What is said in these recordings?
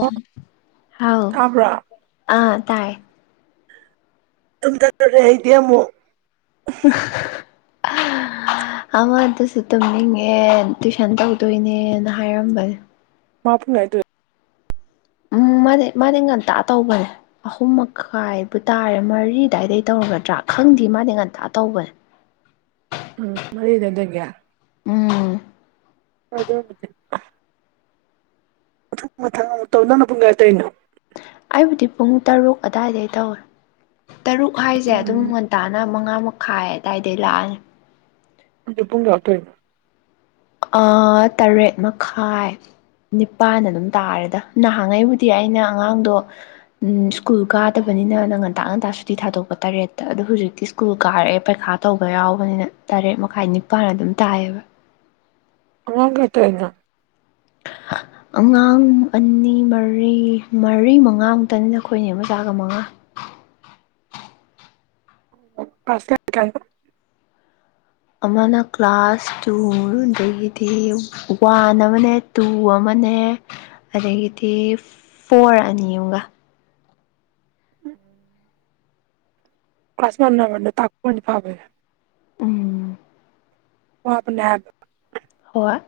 ꯑꯣ ꯍꯥꯎ ꯇꯥꯕ꯭ꯔꯥ ꯑꯥ ꯇꯥꯏ ꯇꯨꯝꯗꯇꯣꯔꯦ ꯑꯩꯗꯤ ꯑꯃꯨꯛ [unintelligible] ꯑꯃꯗꯨꯁꯨ ꯇꯨꯝꯅꯤꯡꯉꯦ ꯇꯨꯏꯁꯟ ꯇꯧꯗꯣꯏꯅꯦꯅ ꯍꯥꯏꯔꯝꯕꯅꯦ ꯃꯥ ꯄꯨꯡ [unintelligible] ꯎꯝ ꯃꯥꯅꯦ ꯃꯥꯅꯦ ꯉꯟꯇꯥ ꯇꯧꯕꯅꯦ ꯑꯍꯨꯝ ꯃꯈꯥꯏꯕꯨ ꯇꯥꯔꯦ ꯃꯔꯤ ꯑꯗꯥꯏꯗꯩ ꯇꯧꯒꯗ꯭ꯔꯥ ꯈꯪꯗꯦ ꯃꯥꯗꯤ ꯉꯟꯇꯥ ꯇꯧꯕꯅꯦ ꯃꯔꯤꯗ ꯗꯒꯤ ꯎꯝ ꯍꯣ ꯑꯗꯨꯕꯨꯗꯤ ꯃꯊꯪ ꯃꯊꯪ ꯑꯃꯨꯛ ꯇꯧ ꯅꯪꯅ ꯄꯨꯡꯀ꯭ꯌꯥ ꯇꯩꯩꯏꯅꯣ ꯑꯩꯕꯨꯗꯤ ꯄꯨꯡ ꯇꯔꯨꯛ ꯑꯗꯥꯏꯗꯩ ꯇꯧꯋꯦ ꯇꯔꯨꯛ ꯍꯥꯏꯁꯦ ꯑꯗꯨꯝ ꯎꯝ ꯉꯟꯇꯥꯅ ꯃꯉꯥꯃ ꯈꯥꯏ ꯑꯗꯥꯏꯗꯩ ꯂꯥꯛꯑꯅꯤ ꯑꯗꯨ ꯄꯨꯡꯒ꯭ꯌꯥ ꯇꯧꯏꯅꯣ ꯑ ꯇꯔꯦꯠ ꯃꯈꯥꯏ ꯅꯤꯄꯥꯥꯟ ꯑꯗꯨꯝ ꯇꯥꯔꯦꯗ ꯅꯍꯥꯟꯉꯩꯕꯨꯗꯤ ꯑꯩꯅ ꯑꯉꯥꯡꯗꯣ ꯁ꯭ꯀꯨꯜ ꯀꯥꯗꯕꯅꯤꯅ ꯅ ꯉꯟꯇꯥ ꯉꯟꯇꯥ ꯁꯨꯇꯤ ꯊꯥꯗꯣꯛꯄ ꯇꯔꯦꯠꯇ ꯑꯗꯣ ꯍꯨꯖꯤꯛꯇꯤ ꯁ꯭ꯀꯨꯜ ꯀꯥꯔꯛꯑꯦ ꯄꯩꯈꯥ ꯇꯧꯕ ꯌꯥꯎꯕꯅꯤꯅ ꯇꯔꯦꯠ ꯃꯈꯥꯏ ꯅꯤꯄꯥꯟ ꯑꯗꯨꯝ ꯇꯥꯏꯌꯦꯕ ꯑꯉꯥꯡ ꯀꯌꯥ ꯇꯧꯏꯅꯣ ꯍꯥ ꯑꯉꯥꯡ ꯑꯅꯤ ꯃꯔꯤ ꯃꯔꯤ ꯃꯉꯥꯃꯨꯛꯇꯅꯤꯗ ꯑꯈꯣꯏ ꯅꯦ ꯃꯆꯥꯒ ꯃꯉꯥ ꯀ꯭ꯂꯥꯁ ꯀꯌꯥ ꯀꯌꯥꯒꯤꯅꯣ ꯑꯃꯅ ꯀ꯭ꯂꯥꯁ ꯇꯨꯗꯒꯤꯗꯤ ꯋꯥꯟ ꯑꯃꯅꯦ ꯇꯨ ꯑꯃꯅꯦ ꯑꯗꯥꯒꯤꯗꯤ ꯐꯣꯔ ꯑꯅꯤ ꯑꯃꯒꯥ ꯀ꯭ꯂꯥꯁ ꯃꯥꯅꯕꯅ ꯇꯥꯛꯄꯥꯅꯗꯤ ꯐꯥꯕꯅꯦ ꯎꯝ꯫ ꯋꯥꯕꯅꯦ ꯍꯥꯏꯕ ꯍꯣꯏ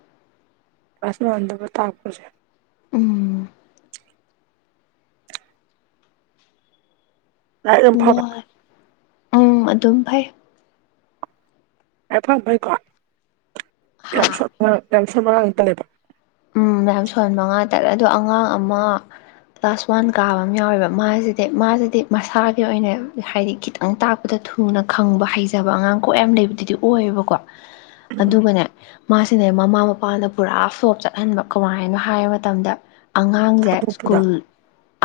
ꯀ꯭ꯂꯥꯁ ꯃꯥꯟꯗꯕ ꯇꯥꯛꯄꯥꯁꯦ ꯎꯝ꯫ ꯂꯥꯏꯔꯤꯛ ꯌꯥꯝ ꯐꯕ ꯋꯥꯏ ꯎꯝ ꯑꯗꯨꯝ ꯐꯩ ꯂꯥꯏꯔꯤꯛ ꯐꯕꯥꯅ ꯐꯩꯀꯣ ꯌꯥꯝ ꯍꯥ ꯁꯣꯟꯕ ꯌꯥꯝ ꯁꯣꯟꯕ ꯑꯉꯥꯡꯁꯤ ꯇꯟꯂꯦꯕ ꯎꯝ ꯃꯌꯥꯝ ꯁꯣꯟꯕ ꯑꯉꯥꯡ ꯇꯥꯂꯦ ꯑꯗꯣ ꯑꯉꯥꯡ ꯑꯃ ꯀ꯭ꯂꯥꯁ ꯋꯥꯟ ꯀꯥꯕ ꯑꯃ ꯌꯥꯎꯋꯦꯕ ꯃꯥꯁꯤꯗꯤ ꯃꯥꯁꯤꯗꯤ ꯃꯁꯥꯒꯤ ꯑꯣꯏꯅ ꯍꯥꯏꯗꯤ ꯈꯤꯇꯪ ꯇꯪ ꯇꯥꯛꯄꯗ ꯊꯨꯅ ꯈꯪꯕ ꯍꯩꯖꯕ ꯑꯉꯥꯡ ꯀꯣꯛ ꯌꯥꯝ ꯂꯩꯕꯗꯨꯗꯤ ꯑꯣꯏꯌꯦꯕꯀꯣ ꯎꯝ ꯑꯗꯨꯒꯅꯦ ꯃꯥꯁꯤꯅꯦ ꯃꯃꯥ ꯃꯄꯥꯅ ꯄꯨꯔꯥ ꯐ꯭ꯂꯣꯞ ꯆꯠ ꯍꯟꯕ ꯀꯃꯥꯏꯅ ꯍꯥꯏ ꯃꯇꯝꯗ ꯑꯉꯥꯡꯁꯦ ꯊꯥꯗꯣꯛꯄꯗ ꯁ꯭ꯀꯨꯜ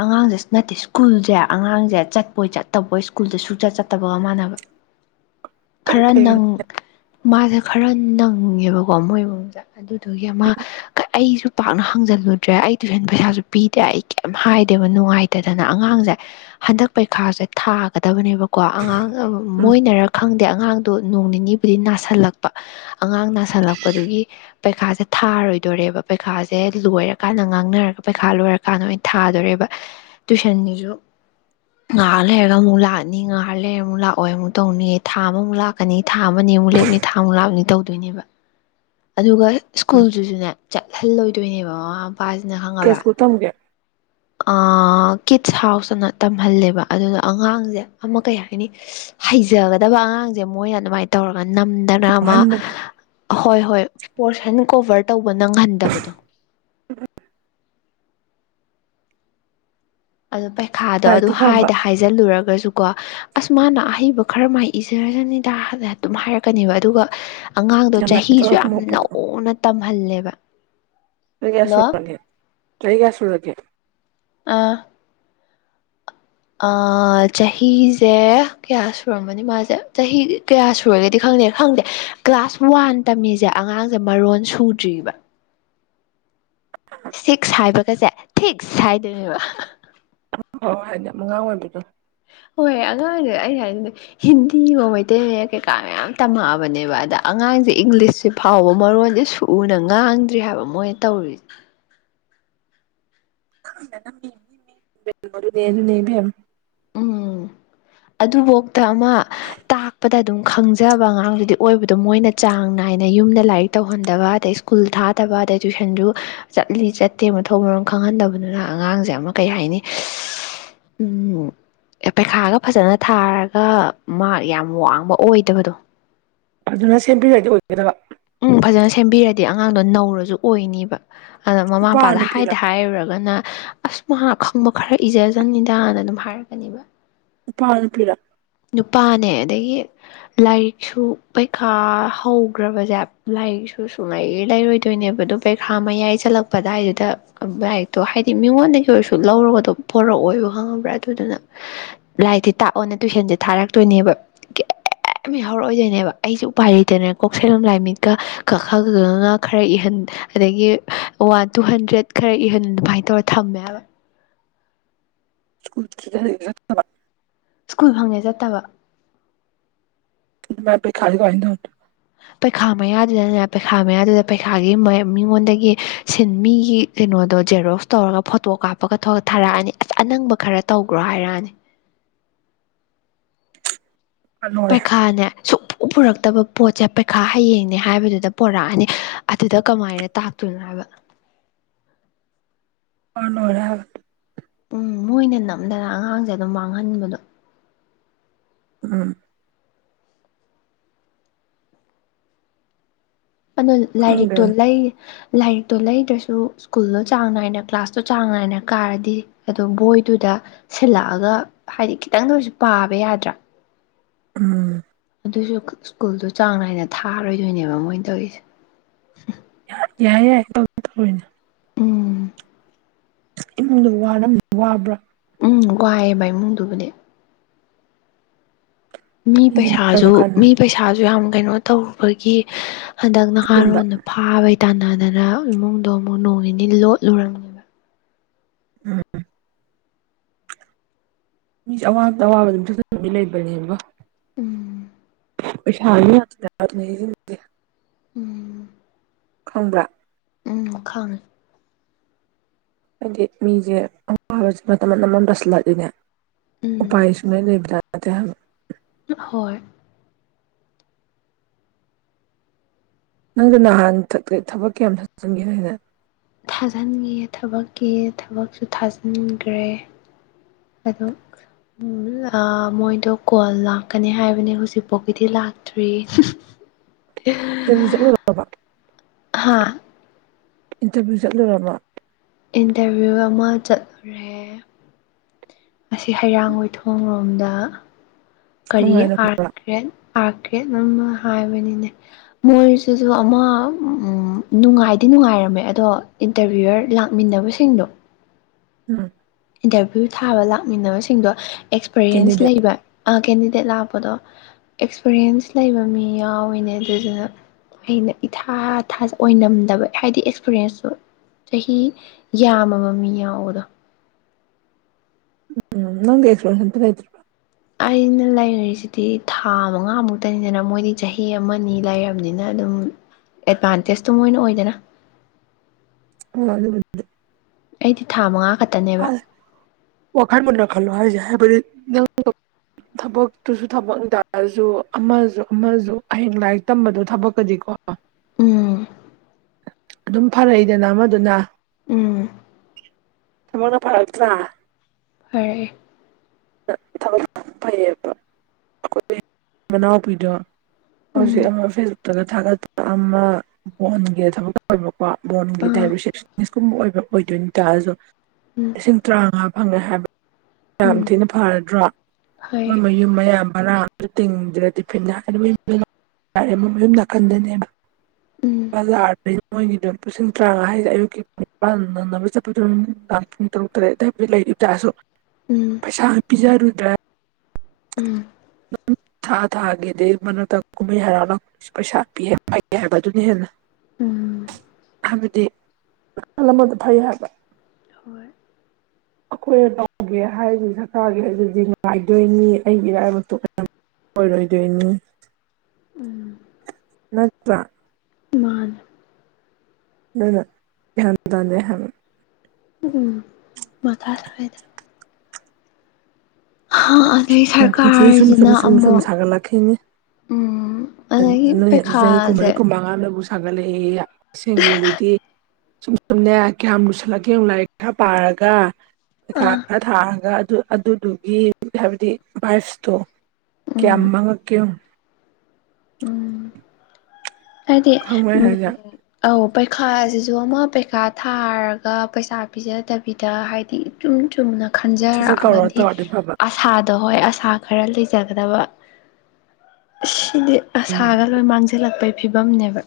ꯑꯉꯥꯡꯁꯦ ꯅꯠꯇꯦ ꯁ꯭ꯀꯨꯜꯁꯦ ꯑꯉꯥꯡꯁꯦ ꯆꯠꯄꯣꯏ ꯆꯠꯇꯕꯣꯏ ꯁ꯭ꯀꯨꯜꯖꯦ ꯁꯨꯛꯆꯠ ꯆꯠꯇꯕꯒ ꯃꯥꯟꯅꯕ ꯀꯩ ꯈꯔ ꯀꯩ ꯅꯪ ꯃꯥꯁꯦ ꯈꯔ ꯅꯪꯉꯦꯕꯀꯣ ꯃꯣꯏ ꯏꯃꯨꯡꯁꯦ ꯑꯗꯨꯗꯨꯒꯤ ꯑꯃ ꯑꯩꯁꯨ ꯄꯥꯛꯅ ꯍꯪꯖꯜꯂꯨꯗ꯭ꯔꯦ ꯑꯩ ꯇꯨꯏꯁꯟ ꯄꯩꯁꯥꯁꯨ ꯄꯤꯗꯦ ꯑꯩ ꯀꯩꯝ ꯍꯥꯏꯗꯦꯕ ꯅꯨꯡꯉꯥꯏꯇꯗꯅ ꯑꯉꯥꯡꯖꯦ ꯍꯟꯗꯛ ꯄꯩꯈꯥꯁꯦ ꯊꯥꯒꯗꯕꯅꯦꯕꯀꯣ ꯑꯉꯥꯡ ꯎꯝ ꯃꯣꯏꯅꯔ ꯈꯪꯗꯦ ꯑꯉꯥꯡꯗꯣ ꯅꯣꯡ ꯅꯤꯅꯤ ꯗꯤ ꯅꯥꯁꯤꯜꯂꯛꯄ ꯑꯉꯥꯡ ꯅꯥꯁꯤꯜꯂꯛꯄꯗꯨꯒꯤ ꯄꯩꯈꯥꯁꯦ ꯊꯥꯔꯣꯏ ꯗꯣꯔꯦꯕ ꯄꯩꯈꯥꯁꯦ ꯂꯣꯏꯔꯀꯥꯟꯗ ꯉꯥꯡꯅꯔꯒ ꯄꯩꯈꯥ ꯂꯣꯏꯔꯀꯥꯟꯗ ꯑꯣꯏꯅ ꯊꯥꯗꯣꯔꯦꯕ ꯇꯨꯢꯁꯟꯅꯤꯁꯨ ꯉꯍꯥꯛ ꯂꯩꯔꯒ ꯑꯃꯨꯛ ꯂꯥꯛꯑꯅꯤ ꯉꯍꯥꯛ ꯂꯩꯔꯒ ꯑꯃꯨꯛ ꯂꯥꯛꯑꯣꯏ ꯑꯃꯨꯛ ꯇꯧꯅꯤ ꯊꯥ ꯑꯃꯃꯨꯛ ꯂꯥꯛ ꯀꯅꯤ ꯊꯥ ꯑꯃ ꯅꯤ ꯑꯃꯨꯛ ꯂꯦꯞꯅꯤ ꯊꯥ ꯃꯨꯛ ꯂꯥꯞꯅꯤ ꯇꯧꯗꯣꯏꯅꯦꯕ ꯑꯗꯨꯒ ꯎꯝ ꯁ꯭ꯀꯨꯜꯁꯤꯁꯨꯅꯦ ꯏꯜꯂꯣꯏꯗꯣꯏꯅꯦꯕ ꯃꯃꯥ ꯃꯄꯥꯁꯤꯅ ꯀꯩ ꯈꯪꯉꯕ꯭ꯔꯥ ꯁ꯭ꯀꯨꯜ ꯇꯝꯒꯦ ꯑꯥ ꯑꯥ ꯀꯤꯠꯁ ꯍꯥꯎꯁ ꯍꯥꯏꯅ ꯇꯝꯍꯜꯂꯦꯕ ꯑꯗꯨꯅ ꯑꯉꯥꯡꯁꯦ ꯑꯃ ꯀꯩ ꯍꯥꯏꯅꯤ ꯍꯩꯖꯒꯗꯕ ꯑꯉꯥꯡꯁꯦ ꯃꯣꯏ ꯑꯗꯨꯃꯥꯏ ꯇꯧꯔꯒ ꯅꯝꯗꯅ ꯑꯃ ꯃꯣꯍꯟꯕꯗ ꯍꯣꯏ ꯍꯣꯏ ꯄꯣꯔꯁꯟ ꯀꯣꯚꯔ ꯇꯧ ꯋꯥ ꯅꯪꯍꯟꯗꯕꯗꯣ [inaudible] ꯑꯗꯨ ꯄꯩꯈꯥꯗꯣ ꯑꯗꯨ ꯂꯥꯏꯔꯤꯛꯇꯤ ꯐꯕ ꯍꯥꯏꯗ ꯍꯥꯏꯖꯤꯜꯂꯨꯔꯒꯁꯨ ꯀꯣ ꯑꯁ ꯃꯥꯅ ꯑꯍꯩꯕ ꯈꯔ ꯃꯥꯏ ꯏꯖꯔꯖꯅꯤꯗ ꯑꯗꯨꯝ ꯍꯥꯏꯔꯛꯀꯅꯤꯕ ꯑꯗꯨꯒ ꯑꯉꯥꯡꯗꯣ ꯌꯥꯝ ꯆꯍꯤꯁꯨ ꯂꯥꯏꯔꯤꯛꯇ ꯌꯥꯝ ꯍꯨꯝꯃꯛꯄꯗꯣ ꯅꯧꯅ ꯇꯝꯍꯜꯂꯦꯕ ꯅꫭꯏꯒꯤ ꯍꯜꯂꯣ ꯑꯁꫭꯏꯕꯅꯦ ꯆꯍꯤ ꯀꯌꯥ ꯁꯨꯔꯒꯦ ꯑꯥ ꯑꯥ ꯆꯍꯤꯁꯦ ꯀꯌꯥ ꯁꯨꯔꯝꯃꯅꯤ ꯃꯥꯁꯦ ꯆꯍꯤ ꯀꯌꯥ ꯁꯨꯔꯒꯦꯗꯤ ꯈꯪꯗꯦ ꯈꯪꯗꯦ ꯀ꯭ꯂꯥꯁ ꯋꯥꯟ ꯇꯝꯃꯤꯁꯦ ꯑꯉꯥꯡꯁꯦ ꯃꯔꯣꯟ ꯁꯨꯗ꯭ꯔꯤꯕ꯫ Six ꯍꯥꯏꯕꯒꯁꯦ fix ꯍꯥꯏꯗꯣꯏꯅꯦꯕ꯫ ꯍꯣ ꯍꯥꯏꯗꯤ ꯌꯥꯝ ꯑꯉꯥꯡ ꯑꯣꯏꯕꯗꯣ ꯍꯣꯏ ꯑꯉꯥꯡꯅꯦ ꯑꯩ ꯍꯥꯏꯖꯤꯅꯤ ꯍꯤꯟꯗꯤꯑꯣ ꯃꯩꯇꯩ ꯃꯌꯦꯛ ꯀꯩꯀꯥ ꯃꯌꯥꯝ ꯇꯝꯃꯛꯑꯕꯅꯦꯕ ꯑꯗ ꯑꯉꯥꯡꯁꯦ ꯏꯪꯂꯤꯁꯁꯤ ꯐꯥꯎꯕ ꯃꯔꯣꯟꯖꯤ ꯁꯨꯅ ꯉꯥꯡꯗ꯭ꯔꯤ ꯍꯥꯏꯕ ꯃꯣꯏ ꯇꯧꯔꯤ [unintelligible] ꯑꯗꯨꯅꯦ ꯑꯗꯨꯅꯦ ꯏꯕꯦꯝ ꯑꯗꯨꯕꯣꯛꯇ ꯑꯃ ꯇꯥꯛ ꯇꯥꯛꯄꯗ ꯑꯗꯨꯝ ꯈꯪꯖꯕ ꯑꯉꯥꯡꯗꯨꯗꯤ ꯑꯣꯏꯕꯗꯣ ꯃꯣꯏꯅ ꯆꯥꯡ ꯅꯥꯏꯅ ꯌꯨꯝꯗ ꯂꯥꯏꯔꯤꯛ ꯇꯧꯍꯟꯗꯕ ꯑꯗꯩ ꯁ꯭ꯀꯨꯜ ꯊꯥꯗꯕ ꯑꯗꯩ ꯇꯨꯢꯁꯟꯖꯨ ꯆꯠꯂꯤ ꯆꯠꯇꯦ ꯃꯊꯣꯡ ꯃꯔꯝ ꯈꯪꯍꯟꯗꯕꯗꯨꯅ ꯑꯉꯥꯡꯖꯦ ꯑꯃ ꯀꯩ ꯍꯥꯏꯅꯤ ꯎꯝ ꯑꯦ ꯄꯩꯈꯥꯒꯞ ꯐꯖꯅ ꯊꯥꯔꯒ ꯃꯥꯔ꯭ꯛ ꯌꯥꯝ ꯋꯥꯡꯕ ꯑꯣꯏꯗꯕꯗꯣ ꯐꯖꯅ ꯁꯦꯝꯕꯤꯔꯗꯤ ꯑꯣꯏꯒꯗꯕ ꯎꯝ ꯐꯖꯅ ꯁꯦꯝꯕꯤꯔꯗꯤ ꯑꯉꯥꯡꯗꯣ ꯅꯧꯔꯖꯨ ꯑꯣꯏꯅꯤꯕ꯫ ꯑꯗ ꯃꯃꯥ ꯅꯨꯄꯥꯔ ꯃꯄꯥꯗ ꯅꯨꯄꯤꯔ ꯍꯥꯏꯗ ꯍꯥꯏꯔꯨꯔꯒꯅ ꯑꯁ ꯃꯥ ꯈꯪꯕ ꯈꯔ ꯏꯖꯖꯅꯤꯗꯥꯅ ꯑꯗꯨꯝ ꯍꯥꯏꯔꯛꯀꯤꯅꯤꯕ꯫ ꯅꯨꯄꯥꯔꯥ ꯅꯨꯄꯤꯔꯥ? ꯅꯨꯄꯥꯅꯦ ꯑꯗꯒꯤ ꯂꯥꯏꯔꯤꯛꯁꯨ ꯄꯩꯈꯥ ꯍꯧꯒ꯭ꯔꯕꯖꯦ ꯂꯥꯏꯔꯤꯛꯁꯨ ꯁꯨꯡꯂꯩ ꯂꯩꯔꯣꯏꯗꯣꯏꯅꯦꯕ ꯑꯗꯨꯒ ꯄꯩ ꯊꯥ ꯃꯌꯥꯏ ꯆꯜꯂꯛꯄ ꯑꯗꯥꯏꯗꯨꯗ ꯂꯥꯏꯔꯤꯛꯇꯣ ꯍꯥꯏꯗꯤ ꯃꯤꯉꯣꯟꯗꯒꯤ ꯑꯣꯏꯔꯁꯨ ꯂꯧꯔꯒꯗꯣ ꯄꯣꯔꯛꯑꯣꯏꯕ ꯈꯪꯉꯕ꯭ꯔꯥ ꯑꯗꯨꯗꯨꯅ ꯂꯥꯏꯔꯤꯛꯇꯤ ꯇꯥꯛꯑꯣꯅ ꯇꯨꯏꯁꯟꯁꯦ ꯊꯥꯔꯛꯇꯣꯏꯅꯦꯕ ꯀꯩ ꯀꯩꯝ ꯌꯥꯎꯔꯛ ꯑꯣꯏꯗꯣꯏ ꯅꯦꯕ ꯑꯩꯁꯨ ꯎꯄꯥꯏ ꯂꯩꯇꯅ ꯀꯣꯛ ꯁꯝ ꯂꯥꯏ ꯃꯤꯠꯀ ꯀꯥ ꯈꯥ ꯒꯥ ꯒꯍꯥ ꯉꯥ ꯈꯔ ꯏꯍꯟ ꯑꯗꯒꯤ ꯋꯥꯟ ꯇꯨ ꯍꯟꯗ꯭ꯔꯦꯗ ꯈꯔ ꯏꯍꯟ ꯑꯗꯨꯃꯥꯏꯅ ꯇꯧꯔ ꯊꯝꯃꯦ ꯍꯥꯏꯕ꯫ [unintelligible] ꯁ꯭ꯀꯨꯜ ꯐꯪꯉꯦ ꯆꯠꯇꯕ ꯑꯗ ꯃꯥ ꯄꯩꯈꯥꯗꯤ ꯀꯃꯥꯏ ꯇꯧꯅꯤ? ꯄꯩꯈꯥ ꯃꯌꯥꯗꯨꯗꯅꯦ ꯄꯩꯈꯥ ꯃꯌꯥꯗꯨꯗ ꯄꯩꯈꯥꯒꯤ ꯃꯤꯉꯣꯟꯗꯒꯤ ꯁꯤꯟ ꯃꯤꯒꯤ ꯀꯩꯅꯣꯗꯣ ꯖꯦꯔꯣꯁ ꯇꯧꯔꯒ ꯐꯣꯇꯣ ꯀꯥꯞꯄꯒ ꯊꯥꯔꯛ ꯑꯅꯤ ꯑꯁ ꯑꯅꯪꯕ ꯈꯔ ꯇꯧꯈ꯭ꯔꯣ ꯍꯥꯏꯔꯛ ꯑꯅꯤ꯫ ꯄꯥ ꯂꯣꯏꯔꯦ ꯄꯩꯈꯥꯅꯦ ꯁꯨꯛ ꯄꯨꯔꯛꯇꯕ ꯄꯣꯠꯁꯦ ꯄꯩꯈꯥ ꯍꯌꯦꯡꯅꯦ ꯍꯥꯏꯕꯗꯨꯗ ꯄꯨꯣꯔꯛꯑꯅꯤ ꯑꯗꯨꯗ ꯀꯃꯥꯏꯅ ꯇꯥꯛꯇꯣꯏꯅꯣ ꯍꯥꯏꯕ꯫ [unintelligible] ꯎꯝ ꯃꯣꯏꯅ ꯅꯝꯗꯅ ꯑꯉꯥꯡꯖꯦ ꯑꯗꯨꯝ ꯃꯥꯡꯍꯟꯕꯗꯣ ꯎꯝ ꯑꯅ ꯈꯪꯗꯦ ꯂꯥꯏꯔꯤꯛꯇꯣ ꯂꯩ ꯂꯥꯏꯔꯤꯛꯇꯣ ꯂꯩꯗ꯭ꯔꯁꯨ ꯁ꯭ꯀꯨꯜꯗꯣ ꯆꯥꯡ ꯅꯥꯏꯅ ꯀ꯭ꯂꯥꯁꯇꯣ ꯆꯥꯡ ꯅꯥꯏꯅ ꯀꯥꯔꯗꯤ ꯑꯗꯣ ꯕꯣꯏꯗꯨꯗ ꯁꯤꯜꯂꯛꯑꯒ ꯍꯥꯏꯗꯤ ꯈꯤꯇꯪꯗ ꯑꯣꯏꯁꯨ ꯄꯥꯕ ꯌꯥꯗ꯭ꯔꯥ꯫ ꯎꯝ ꯑꯗꯨꯁꯨ ꯁ꯭ꯀꯨꯜꯗꯣ ꯆꯥꯡ ꯅꯥꯏꯅ ꯊꯥꯔꯣꯏ ꯗꯣꯏꯅꯦꯕ ꯃꯣꯏꯅ ꯇꯧꯔꯤꯁꯦ꯫ ꯌꯥꯏ ꯌꯥꯏ [unintelligible] ꯎꯝ ꯏꯃꯨꯡꯗꯣ ꯋꯥꯔꯝ ꯋꯥꯕ꯭ꯔꯥ? ꯎꯝ ꯋꯥꯏꯌꯦꯕ ꯏꯃꯨꯡꯗꯨꯕꯨꯗꯤ ꯃꯤ ꯃꯤꯁꯦ ꯃꯈꯜ ꯄꯩꯁꯥꯖꯨ ꯃꯈꯜ ꯃꯤ ꯄꯩ ꯁꯥꯖꯨ ꯌꯥꯝ ꯀꯩꯅꯣ ꯇꯧꯔꯨꯕꯒꯤ ꯍꯟꯗꯛ ꯂꯣꯟꯕ ꯅꯍꯥꯔꯣꯟꯅ ꯐ ꯐꯥꯕꯩ ꯇꯥꯟꯅꯗꯅ ꯏꯃꯨꯡꯗꯣ ꯑꯃꯨꯛ ꯅꯣꯡ ꯅꯤꯅꯤ ꯂꯣꯠꯂꯨꯔꯝꯅꯤ ꯎꯝ ꯃꯤꯁꯦ ꯑꯋꯥꯕꯗ ꯑꯋꯥꯕ ꯑꯗꯨꯝ [unintelligible] ꯂꯩꯕꯅꯤꯕꯣ ꯎꯝ ꯄꯩꯁꯥꯖꯨ ꯌꯥꯝꯅ [unintelligible] ꯑꯗꯨꯕꯨꯗꯤ ꯎꯝ ꯈꯪꯕ꯭ꯔꯥ ꯎꯝ ꯈꯪꯉꯦ ꯍꯥꯏꯗꯤ ꯃꯤꯖꯦ ꯑꯋꯥꯕꯁꯦ ꯃꯅꯝ ꯃꯅꯝ ꯇꯁꯤꯜꯂꯛ ꯑꯗꯤꯅꯦ ꯎꯝ ꯎꯄꯥꯏ ꯁꯨꯡꯂꯩ ꯂꯩꯕ ꯖꯠ ꯅꯠꯇꯦ ꯍꯥꯏꯕ ꯍꯣꯏ ꯅꯪꯗꯤ ꯅꯍꯥꯟ [unintelligible] ꯊꯕꯛꯀꯤ ꯌꯥꯝ ꯊꯖꯥꯟꯒꯤꯗꯥꯏꯅꯦ ꯊꯥꯖꯤꯟꯒꯤꯌꯦ ꯊꯕꯛꯀꯤ ꯊꯕꯛꯁꯨ ꯊꯥꯖꯤꯟꯒ꯭ꯔꯦ ꯑꯗꯨ ꯎꯝ ꯑꯥ ꯃꯣꯏꯗꯣ ꯀꯣꯜ ꯂꯥꯛꯀꯅꯤ ꯍꯥꯏꯕꯅꯦꯕ ꯍꯧꯖꯤꯛ ꯄꯣꯛꯀꯤꯗꯤ ꯂꯥꯛꯇ꯭ꯔꯤ [inaudible] ꯏꯟꯇꯔꯚꯤꯌꯨ ꯆꯠꯂꯨꯔꯕꯣ ꯍꯥ ꯏꯟꯇꯔꯚꯤꯌꯨ ꯆꯠꯂꯨꯔꯕꯣ ꯏꯟꯇꯔꯚꯤꯌꯨ ꯑꯃ ꯆꯠꯂꯨꯔꯦ ꯉꯁꯤ ꯍꯩꯔꯥꯡꯒꯣꯏ ꯊꯣꯡ ꯔꯣꯝꯗ ꯀꯔꯤ ꯑꯥꯔꯠ ꯅꯨꯡꯉꯥꯏꯔꯕ꯭ꯔꯥ ꯔꯦꯠ ꯑꯥꯔ ꯀ꯭ꯔꯦꯠ ꯑꯃ ꯍꯥꯏꯕꯅꯤꯅꯦ ꯃꯣꯏꯁꯤꯁꯨ ꯑꯃ ꯎꯝ ꯅꯨꯡꯉꯥꯏꯗꯤ ꯅꯨꯡꯉꯥꯏꯔꯝꯃꯦ ꯑꯗꯣ ꯏꯟꯇꯔꯚꯤꯌꯨꯌꯔ ꯂꯥꯛꯃꯤꯟꯅꯕꯁꯤꯡꯗꯣ ꯎꯝ ꯏꯟꯇꯔꯚ꯭ꯌꯨ ꯊꯥꯕ ꯂꯥꯛꯃꯤꯟꯅꯕꯁꯤꯡꯗꯣ ꯑꯦꯛꯁꯄꯔꯤꯌꯦꯟꯁ ꯀꯦꯟꯗꯤꯗꯦꯠ ꯂꯩꯕ ꯑ ꯀꯦꯟꯗꯤꯗꯦꯠ ꯂꯥꯛꯄꯗꯣ ꯑꯦꯛꯁꯄꯔꯤꯌꯦꯟꯁ ꯂꯩꯕ ꯃꯤ ꯌꯥꯎꯋꯤꯅꯦ ꯑꯗꯨꯗꯨꯅ ꯑꯩꯅ ꯏꯊꯥ ꯊꯖ ꯑꯣꯏꯅꯝꯗꯕ ꯍꯥꯏꯗꯤ ꯑꯦꯛꯁꯄꯤꯔꯤꯟꯁꯁꯨ ꯆꯍꯤ ꯌꯥꯝꯃꯕ ꯃꯤ ꯌꯥꯎꯕꯗꯣ ꯎꯝ ꯅꯪꯗꯤ ꯑꯦꯛꯁꯄꯤꯔꯦꯟꯁ ꯑꯝꯇ ꯂꯩꯇꯔꯣ ꯑꯩꯅ ꯂꯩꯔꯤꯁꯤꯗꯤ ꯊꯥ ꯃꯉꯥ ꯃꯨꯛꯇꯅꯤꯗꯅ ꯃꯣꯏꯗꯤ ꯆꯍꯤ ꯑꯃꯅꯤ ꯂꯩꯔꯕꯅꯤꯅ ꯑꯗꯨꯝ ꯑꯦꯗꯚꯥꯟꯇꯦꯖꯇꯣ ꯃꯣꯏꯅ ꯑꯣꯏꯗꯅ ꯍꯣꯏ ꯑꯗꯨꯕꯨ ꯑꯩꯗꯤ ꯊꯥ ꯃꯉꯥ ꯈꯠ ꯑꯁ ꯋꯥꯈꯜ ꯃꯨꯟꯅ ꯈꯜꯂꯣ ꯍꯥꯏꯖꯤ ꯍꯥꯏꯕꯗꯤ ꯅꯪ [unintelligible] ꯊꯕꯛꯇꯨꯖꯨ ꯊꯕꯛ ꯇꯥꯔꯖꯨ ꯑꯃꯖꯨ ꯑꯃꯖꯨ ꯍꯌꯦꯡ ꯂꯥꯏꯔꯤꯛ ꯇꯝꯕꯗꯣ ꯊꯕꯛꯀꯗꯤꯀꯣ ꯎꯝ ꯑꯗꯨꯝ ꯐꯔꯛꯏꯗꯅ ꯑꯃꯗꯨꯅ ꯎꯝ ꯊꯕꯛꯅ ꯐꯔꯛꯇ꯭ꯔꯥ ꯐꯔꯛꯑꯦ ꯈꯔ ꯊꯕꯛ ꯐꯩꯌꯦꯕ ꯑꯩꯈꯣꯏ ꯃꯅꯥꯎꯄꯤꯗꯣ ꯍꯧꯖꯤꯛ ꯎꯝ ꯑꯃ ꯐꯦꯁ ꯇꯒ ꯊꯥꯒꯠꯄ ꯑꯃ ꯃꯣꯟꯒꯤ ꯊꯕꯛ ꯇꯧꯋꯦꯕꯀꯣ ꯃꯣꯟꯒꯤ ꯑꯥ ꯗꯥꯏꯕꯔꯁꯤꯛꯁ ꯃꯤꯁ ꯀꯨꯝꯕ ꯑꯣꯏꯕ ꯑꯣꯏꯗꯣꯏꯅꯦ ꯇꯥꯔꯁꯨ ꯎꯝ ꯂꯤꯁꯤꯡ ꯇꯔꯥꯉꯥ ꯐꯪꯉꯦ ꯍꯥꯏꯕ ꯌꯥꯝ ꯎꯝ ꯊꯤꯅ ꯐꯔꯗ꯭ꯔꯥ ꯍꯣꯏ ꯃꯣꯏ ꯃꯌꯨꯝ ꯃꯌꯥꯝ ꯕꯔꯥ ꯇꯤꯡꯗ꯭ꯔꯗꯤ ꯐꯩꯅ [unintelligible] ꯃꯌꯨꯝ ꯅꯥꯀꯟꯗꯅꯦꯕ ꯎꯝ ꯃ ꯂꯥꯔꯗꯤ ꯃꯣꯏꯒꯤꯗꯣ ꯂꯤꯁꯤꯡ ꯇꯔꯥꯉꯥ ꯍꯥꯏꯖꯦ ꯑꯌꯨꯛꯀꯤ ꯄꯨꯡ ꯅꯤꯄꯥꯜ ꯅꯪꯕ ꯆꯠꯄꯗꯨ ꯅꯨꯡꯗꯥꯡ ꯄꯨꯡ ꯇꯔꯨꯛ ꯇꯔꯦꯠ ꯑꯗꯨ ꯂꯩꯔꯤ ꯇꯥꯔꯁꯨ ꯎꯝ ꯄꯩꯁꯥ ꯄꯤꯖꯔꯨꯗ꯭ꯔꯥ ꯎꯝ [unintelligible] ꯊꯥ ꯊꯥꯒꯤ ꯑꯗꯩ [unintelligible] ꯀꯨꯝꯍꯩ ꯍꯔꯥꯎ ꯄꯩꯁꯥ ꯄꯤꯑꯦꯝ ꯐꯩ ꯍꯥꯏꯕ ꯑꯗꯨꯅ ꯍꯦꯟꯅ ꯎꯝ ꯍꯥꯏꯕꯗꯤ ꯅꯥꯀꯜ ꯑꯃꯗ ꯊꯩ ꯍꯥꯏꯕ ꯍꯣꯏ ꯑꯩꯈꯣꯏꯅ ꯇꯧꯒꯦ ꯍꯥꯏꯁꯤ ꯁꯔꯀꯥꯔꯒꯤ ꯍꯥꯏꯗꯨꯗꯤ ꯅꯨꯉꯥꯏꯗꯣꯏꯅꯤ ꯑꯩꯒꯤ ꯏꯔꯥꯏꯕꯛ [unintelligible] ꯑꯣꯏꯔꯣꯏꯗꯣꯏꯅꯤ ꯎꯝ ꯅꯠꯇ꯭ꯔꯥ ꯃꯥꯅꯦ ꯑꯗꯨꯅ ꯒ꯭ꯌꯥꯟ ꯇꯥꯗꯦ ꯍꯥꯏꯕ ꯎꯝ ꯃꯊꯥ ꯁꯥꯏꯗ ꯍ ꯑꯗꯩ ꯄꯨꯟꯁꯤ ꯁꯨꯝ ꯁꯨꯝ ꯁꯔꯀꯥꯔꯖꯤꯅ ꯁꯨꯝ ꯁꯨꯝ ꯑꯃꯨꯛ ꯁꯥꯒꯠꯂꯛꯈꯤꯅꯤ ꯎꯝ ꯑꯗꯒꯤ [unintelligible] ꯅꯣꯏ ꯆꯍꯤ ꯀꯨꯝꯃꯔꯤ ꯄꯩꯈꯥꯁꯦ ꯀꯨꯟꯃꯉꯥꯅꯕꯨ ꯁꯒꯥꯠꯂꯛꯑꯦꯌꯦ ꯁꯤꯃꯨꯂꯤꯇꯤ ꯁꯨꯝ ꯁꯨꯝꯅꯦ ꯀꯌꯥꯝ ꯂꯨꯁꯤꯜꯂꯛꯑꯒꯦ ꯌꯦꯡꯉꯣ ꯂꯥꯥꯏꯔꯤꯛ ꯈꯔꯥ ꯄꯥꯔꯒ ꯄꯩꯈꯥ ꯑꯥ ꯈꯔꯥ ꯊꯥꯔꯉꯒ ꯑꯗꯨ ꯑꯗꯨꯗꯨꯒꯤ ꯍꯥꯏꯕꯗꯤ ꯚ꯭ꯔꯥꯁꯕꯇꯣ ꯀꯌꯥꯝ ꯎꯝ ꯃꯥꯡꯉꯛꯀꯦ ꯌꯦꯡꯉꯨ ꯎꯝ ꯍꯥꯏꯗꯤ ꯈꯪꯕ꯭ꯔꯥ ꯑꯩ ꯎꯝ ꯍꯥꯏꯁꯦ ꯑꯧ ꯄꯩꯈꯥꯁꯤꯁꯨ ꯑꯃ ꯄꯩꯈꯥ ꯊꯥꯔꯒ ꯄꯩꯁꯥ ꯄꯤꯖꯗꯕꯤꯗ ꯍꯥꯏꯗꯤ ꯆꯨꯝ ꯆꯨꯝꯅ ꯁꯠ ꯁꯠ ꯀꯧꯔ ꯈꯟꯖꯔꯛꯑꯒꯗꯤ ꯇꯧꯔꯗꯤ ꯐꯕ ꯑꯁꯥꯗꯣ ꯍꯣꯏ ꯑꯁꯥ ꯈꯔ ꯂꯩꯖꯒꯗꯕ ꯑꯁ ꯁꯤꯗꯤ ꯎꯝ ꯑꯁꯥꯒ ꯂꯣꯏ ꯃꯥꯡꯁꯤꯜꯂꯛꯄꯩ ꯐꯤꯕꯝꯅꯦꯕ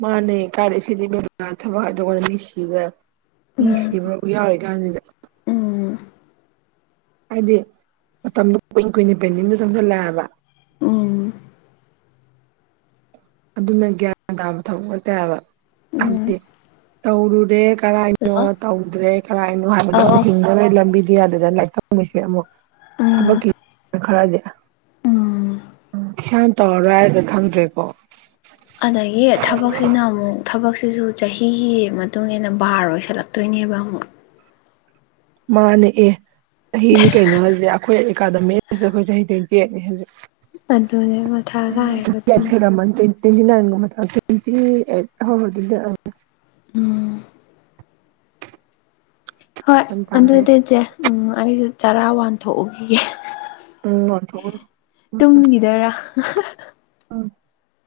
ꯃꯥꯅꯦ ꯀꯥꯏꯗꯩ ꯁꯤꯗꯤ [unintelligible] ꯊꯕꯛ ꯍꯥꯏꯗꯣꯔꯛꯑꯒ ꯃꯤꯁꯤꯒ ꯎꯝ ꯃꯤꯁꯤꯕ ꯌꯥꯎꯔꯤ ꯀꯥꯟꯁꯤꯗ ꯎꯝ ꯍꯥꯏꯗꯤ ꯃꯇꯝꯗꯣ ꯀꯨꯏ ꯀꯨꯏꯅ ꯄꯦꯟꯗꯤꯡꯒ ꯆꯪꯁꯤꯜꯂꯛꯑꯕ ꯎꯝ ꯑꯗꯨꯅ ꯒ꯭ꯌꯥꯟ ꯇꯥꯕ ꯊꯕꯛ ꯅꯠꯇꯦ ꯍꯥꯏꯕ ꯎꯝ ꯍꯥꯏꯕꯗꯤ ꯇꯧꯔꯨꯔꯦ ꯀꯔꯥꯏꯅꯣ ꯍꯜꯂꯣ ꯇꯧꯗ꯭ꯔꯦ ꯀꯔꯥꯏꯅꯣ ꯍꯥꯏꯕꯗꯣ ꯑꯧ ꯑꯧ ꯍꯤꯡꯕꯒꯤ ꯂꯝꯕꯤꯗꯨ [unintelligible] ꯐꯪꯉꯤꯁꯦ ꯑꯃꯨꯛ ꯎꯝ ꯊꯕꯛꯀꯤ ꯈꯔꯗꯤ ꯎꯝ ꯎꯝ ꯏꯁꯥꯅ ꯇꯧꯔꯔꯣꯏ ꯍꯥꯏꯔꯗꯤ ꯈꯪꯗ꯭ꯔꯦꯀꯣ ꯑꯗꯒꯤ ꯊꯕꯛꯁꯤꯅ ꯑꯃꯨꯛ ꯊꯕꯛꯁꯤꯁꯨ ꯆꯍꯤꯒꯤ ꯃꯇꯨꯡ ꯏꯟꯅ ꯕꯥꯔ ꯑꯣꯏꯁꯜꯂꯛꯇꯣꯏꯅꯦꯕ ꯑꯃꯨꯛ ꯃꯥꯅꯦ ꯑꯦ ꯆꯍꯤꯅꯤ ꯀꯩꯅꯣ ꯍꯧꯖꯤꯛ ꯑꯩꯈꯣꯏ ꯑꯦꯀꯥꯗꯃꯤ ꯑꯩꯈꯣꯏ ꯆꯍꯤ ꯇ꯭ꯋꯦꯟꯇꯤ ꯑꯩꯠꯅꯤ ꯑꯗꯨꯅꯦ ꯃꯊꯥ ꯁꯥꯏꯌꯦꯕ ꯍꯧꯖꯤꯛ ꯑꯗꯨꯅ [unintelligible] ꯇ꯭ꯋꯦꯟꯇꯤ ꯅꯥꯏꯟꯒꯨꯝꯕ ꯐꯥꯔꯦ ꯇ꯭ꯋꯦꯟꯇꯤ ꯑꯩꯠ [unintelligible] ꯎꯝ ꯍꯣꯏ ꯒ꯭ꯌꯥꯟ ꯇꯥꯗꯦ ꯑꯗꯨꯗꯤ ꯆꯦ ꯎꯝ ꯑꯩꯁꯨ ꯆꯥꯔꯥ ꯋꯥꯟꯊꯣꯛꯎꯈꯤꯒꯦ ꯎꯝ ꯋꯥꯟꯊꯣꯛꯎꯔꯣ ꯇꯨꯝꯈꯤꯗꯣꯏꯔꯣ ꯎꯝ